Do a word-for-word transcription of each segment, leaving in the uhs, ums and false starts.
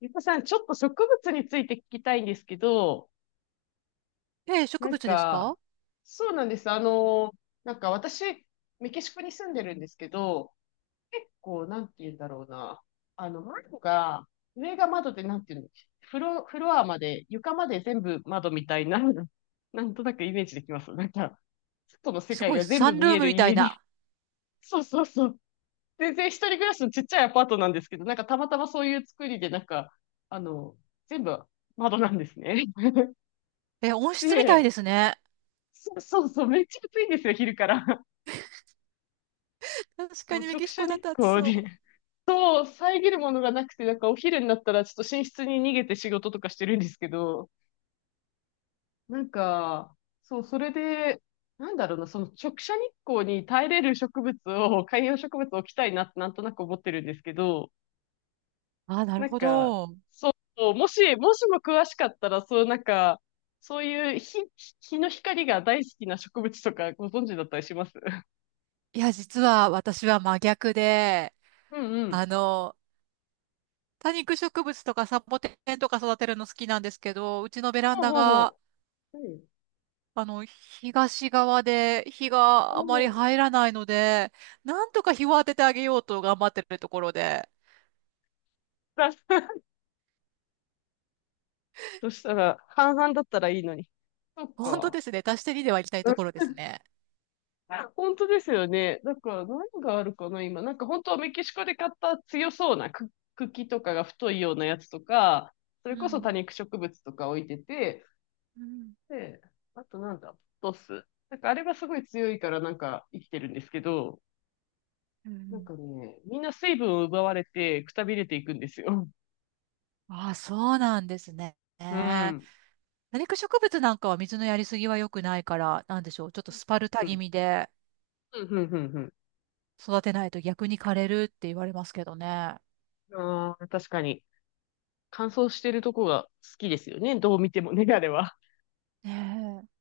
ゆかさん、ちょっと植物について聞きたいんですけど、ええ、植なん物ですか？か、そうなんです。あの、なんか私、メキシコに住んでるんですけど、結構、なんて言うんだろうな。あの、窓が、上が窓で、なんて言うの、フロ、フロアまで、床まで全部窓みたいな、なんとなくイメージできます。なんか、外の世す界ごい、が全サ部ンル見ーえムるみたい家に。な。そうそうそう。全然一人暮らしのちっちゃいアパートなんですけど、なんかたまたまそういう作りで、なんか、あの、全部窓なんですね。え、温室みたいでで、すね。そう そうそう、めっちゃ暑いんですよ、昼から。確かもうにメ直キシ射コだ日と暑光で。そ そう、遮るものがなくて、なんかお昼になったらちょっと寝室に逃げて仕事とかしてるんですけど、なんか、そう、それで、なんだろうな、その直射日光に耐えれる植物を、観葉植物を置きたいなってなんとなく思ってるんですけど、う。ああ、なるなんほか、ど。そう、もし、もしも詳しかったら、そう、なんか、そういう日、日の光が大好きな植物とかご存知だったりします？ いや、実は私は真逆で、うんうあん。の、多肉植物とかサボテンとか育てるの好きなんですけど、うちのベランほうダほうが、ほう。うん。あの、東側で日おがあまりお。入らないので、なんとか日を当ててあげようと頑張ってるところで、だ そしたら、半々だったらいいのに。そっ本当か。ですね、足してにではいきたいうん ところです ね。本当ですよね。だから何があるかな、今。なんか本当はメキシコで買った強そうなく茎とかが太いようなやつとか、そうれこそ多ん。肉植物とか置いてて、うん。で、あとなんだ、ポトス。なんかあれがすごい強いからなんか生きてるんですけど、うなんん。かね、みんな水分を奪われてくたびれていくんですよ。ああ、そうなんですね。うね。ん。多肉植物なんかは水のやりすぎは良くないから、なんでしょう。ちょっとスパルタう気ん。味でうん、うん、うん、うん。育てないと逆に枯れるって言われますけどね。ああ、確かに。乾燥してるとこが好きですよね。どう見てもね、あれは。ねえ。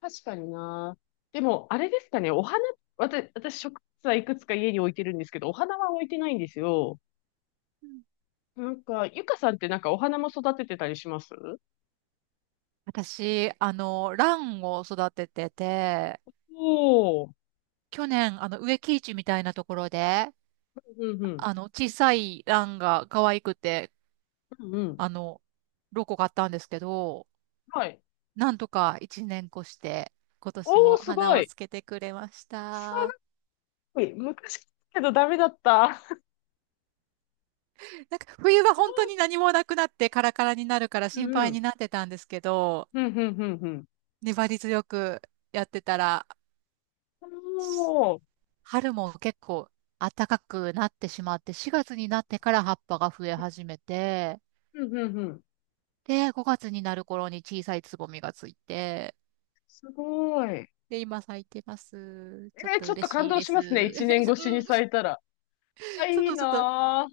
確かにな。でも、あれですかね、お花、私、私、植物はいくつか家に置いてるんですけど、お花は置いてないんですよ。うん。なんか、ゆかさんってなんかお花も育ててたりします？私、あの、ランを育ててて、おおー。去年、あの、植木市みたいなところで、うんうん。あの、小さいランが可愛くて、うんうん。あの、ロコ買ったんですけど、はい。なんとかいちねん越して、今年おお、もすご花をい。つけてくれました。すごい。昔けどダメだった。なんか冬はそ本当に何もなくなってカラカラになるからう。心う配にんなってたんですけど、うん。うんうんうんうん。粘り強くやってたら、しおお。春も結構暖かくなってしまって、しがつになってから葉っぱが増え始めて、うんうんうん。で、ごがつになる頃に小さいつぼみがついて、すごい。で、今咲いてます。ちょっえーとちょっと嬉感しい動でしますね。す。一年 越しにうん、咲いたら。あ、そう、いいちょっとな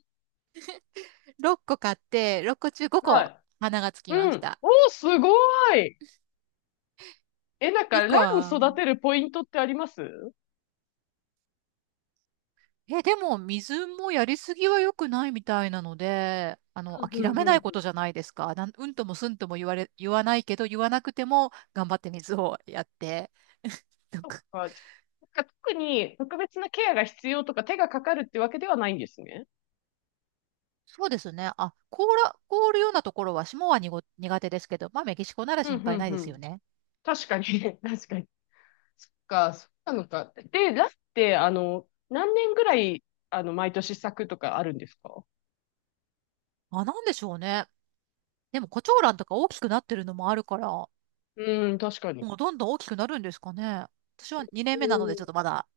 ろっこ買って、ろっこ中5ぁ。は個い。花がつきまうしん。た。おー、すごい。え、なんか、1ラ個ンは育てるポイントってあります？うんえ、でも水もやりすぎは良くないみたいなので、あの、うん諦うめんうないことん。じゃないですか。なん、うんともすんとも言われ、言わないけど、言わなくても頑張って水をやって。なんそっかか。じゃなんか特に特別なケアが必要とか手がかかるってわけではないんですね。そうですね。あ、凍ら、凍るようなところは霜はにご苦手ですけど、まあメキシコならう心んう配んないうですよん。ね。確かに、確かに。そっか、そうなのか。で、ランって、あの、何年ぐらい、あの、毎年咲くとかあるんですか？あ、なんでしょうね。でもコチョウランとか大きくなってるのもあるから、もうん、確かに。うどんどん大きくなるんですかね。私はにねんめなうのでん、ちょっとまだ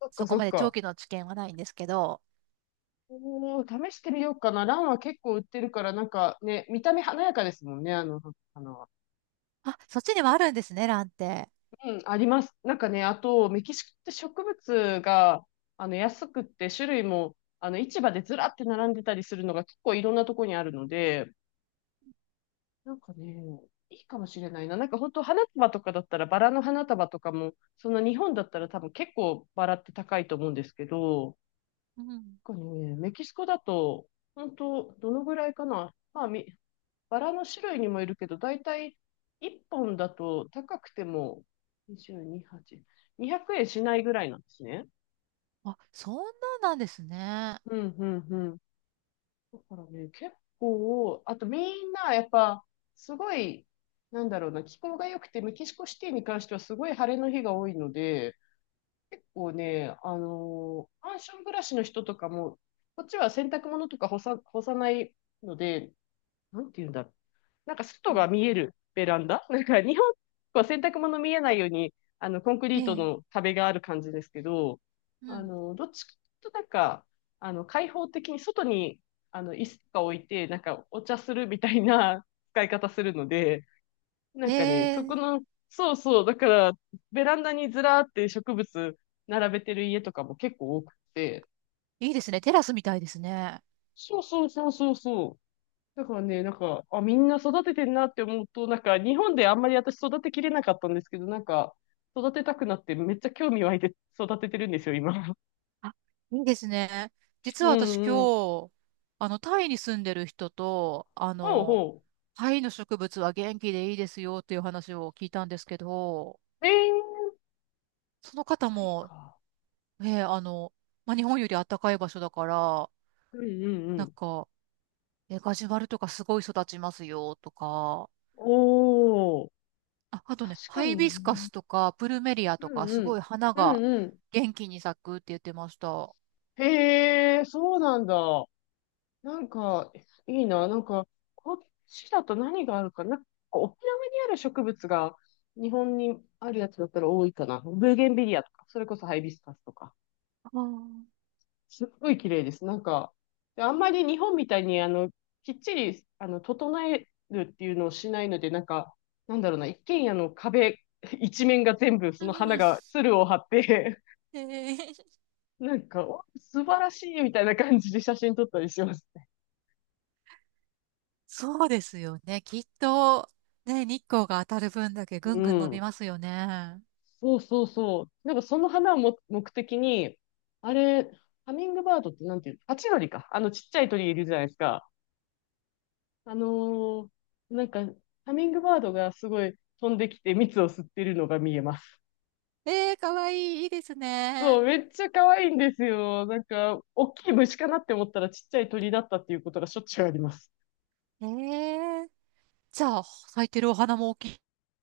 そっそかこそっまで長か。期の知見はないんですけど、おー、試してみようかな。ランは結構売ってるから、なんかね、見た目華やかですもんね、あの、花は。あ、そっちにはあるんですね、ランって。うん、あります。なんかね、あと、メキシコって植物が、あの、安くって、種類も、あの、市場でずらって並んでたりするのが結構いろんなとこにあるので、なんかね、いいかもしれないな。なんか本当花束とかだったら、バラの花束とかも、そんな日本だったら多分結構バラって高いと思うんですけど、うん。なんかね、メキシコだと、本当どのぐらいかな。まあ、みバラの種類にもいるけど、だいたいいっぽんだと高くてもにじゅうに、はち、にひゃくえんしないぐらいなんですね。あ、そんなんなんですね。うん、うん、うん。だからね、結構、あとみんなやっぱ、すごい、なんだろうな、気候が良くて、メキシコシティに関してはすごい晴れの日が多いので、結構ね、あのーマンション暮らしの人とかも、こっちは洗濯物とか干さ、干さないので、なんていうんだろ、なんかう外ん、が見えるベランダ なんか日本は洗濯物見えないように、あの、コンクえリートのえ。壁がある感じですけど、うあん。の、どっちかとなんか、あの、開放的に外に、あの、椅子とか置いて、なんかお茶するみたいな 使い方するので、なえんかね、そこえ、の、そうそう、だから、ベランダにずらーって植物並べてる家とかも結構多くて、いいですね。テラスみたいですね。そうそうそうそうそう。だからね、なんか、あ、みんな育ててんなって思うと、なんか、日本であんまり私育てきれなかったんですけど、なんか、育てたくなって、めっちゃ興味湧いて育ててるんですよ、今。いいですね。実うは私今んうん。日、あの、タイに住んでる人と、あほうの、ほタイの植物は元気でいいですよっていう話を聞いたんですけど、う。えー、その方はいも、か。ええ、あの、まあ、日本より暖かい場所だから、うんうんうなんん。か、えガジュマルとかすごい育ちますよとか、おー、あ、あとね、確かハイにビな。スカスとかプルメリアうとか、んすうごいん。花うがんうん。元気に咲くって言ってました。へえ、そうなんだ。なんか、いいな。なんか、こっちだと何があるかな。なんか沖縄にある植物が日本にあるやつだったら多いかな。ブーゲンビリアとか、それこそハイビスカスとか。すっごい綺麗です。なんか、であんまり日本みたいに、あの、きっちり、あの、整えるっていうのをしないので、なんか、なんだろうな、一軒家の壁一面が全部その花が、鶴を張って、なんか、お素晴らしいみたいな感じで写真撮ったりしますね。そうですよね。きっと、ね、日光が当たる分だけぐうんぐん伸びん。ますよね。そうそうそう。なんかその花をも目的に、あれ、ハミングバードってなんていうの、ハチドリか。あのちっちゃい鳥いるじゃないですか。あのーなんか、ハミングバードがすごい飛んできて蜜を吸ってるのが見えます。えー、かわいい、いいですね。そう、めっちゃ可愛いんですよ。なんか、大きい虫かなって思ったらちっちゃい鳥だったっていうことがしょっちゅうあります。えーじゃあ、咲いてるお花も大き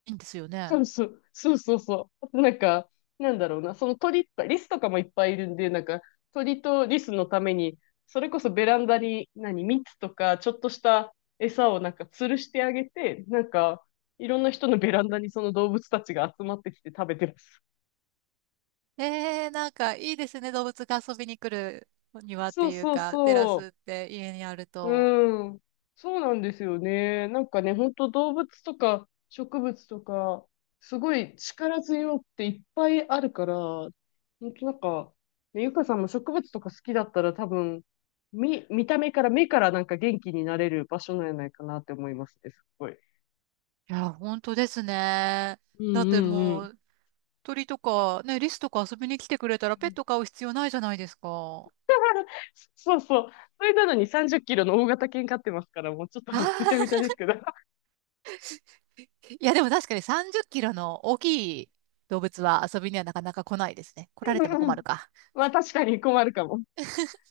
いんですよそね。うそう、そうそうそう。なんか、なんだろうな、その鳥とか、リスとかもいっぱいいるんで、なんか、鳥とリスのために、それこそベランダに、何、蜜とか、ちょっとした餌をなんか吊るしてあげて、なんか、いろんな人のベランダにその動物たちが集まってきて食べてます。えー、なんかいいですね。動物が遊びに来る庭っそうていうそうか、テラそう。スって家にあると。うん。そうなんですよね。なんかね、本当動物とか植物とか、すごい力強くていっぱいあるから、本当なんか、ねゆかさんも植物とか好きだったら多分、見、見た目から、目からなんか元気になれる場所なんじゃないかなって思いますね、すっごい。いや、本当ですね。うんだっうてうんうん。も鳥とか、ね、リスとか遊びに来てくれたらペット飼う必要ないじゃないですか。そうそう。それなのにさんじゅっキロの大型犬飼ってますから、もうちょっああ、とぐちゃ ぐちゃですけど。いやでも確かにさんじゅっキロの大きい動物は遊びにはなかなか来ないですね。来られうてもんう困るん、か。まあ確かに困るかも。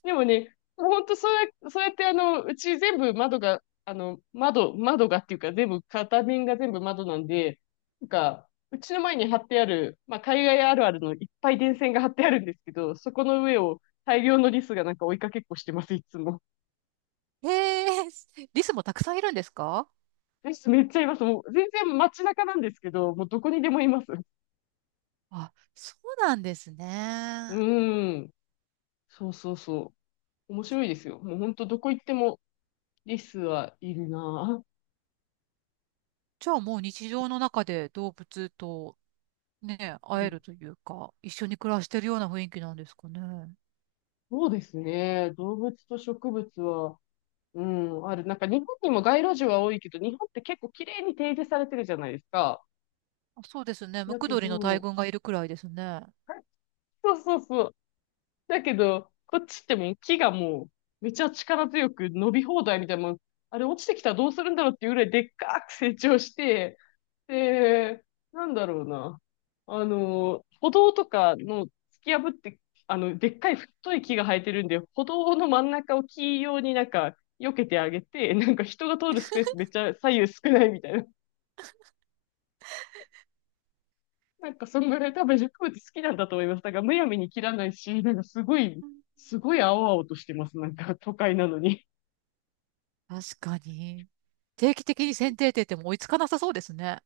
でもね、もうほんとそうや、そうやってあの、うち全部窓が、あの、窓、窓がっていうか全部、片面が全部窓なんで、なんか、うちの前に貼ってある、まあ、海外あるあるのいっぱい電線が張ってあるんですけど、そこの上を大量のリスがなんか追いかけっこしてます、いつも。へえ、リスもたくさんいるんですか？リスめっちゃいます。もう全然街中なんですけど、もうどこにでもいます。あ、そうなんですうね。ーん。そうそうそう。面白いですよ。もうほんとどこ行ってもリスはいるなぁ。じゃあもう日常の中で動物とね、う会えん、るというか、一緒に暮らしてるような雰囲気なんですかね。そうですね。動物と植物は、うん、ある。なんか日本にも街路樹は多いけど、日本って結構綺麗に提示されてるじゃないですか。あそうですね。ムだクけドリの大ど、群がいるくらいですね。そうそうそう。だけど、こっちってもう木がもう、めちゃ力強く伸び放題みたいな、もうあれ落ちてきたらどうするんだろうっていうぐらいでっかく成長して、ええなんだろうな。あの、歩道とかの突き破って、あの、でっかい太い木が生えてるんで、歩道の真ん中を木用になんか、避けてあげて、なんか人が通るスペースめっちゃ左右少ないみたいな。なんかそんぐらい多分植物好きなんだと思います。だんむやみに切らないし、なんかすごい、すごい青々としてます。なんか都会なのに。確かに。定期的に剪定 って言っても追いつかなさそうですね。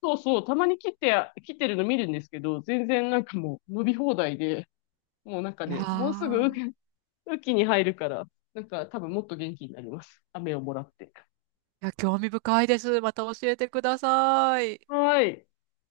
そうそう、たまに切って、切ってるの見るんですけど、全然なんかもう伸び放題で、もうなんかいやね、もうすぐー、雨季に入るから、なんか多分もっと元気になります。雨をもらって。いや、興味深いです。また教えてください。はーい。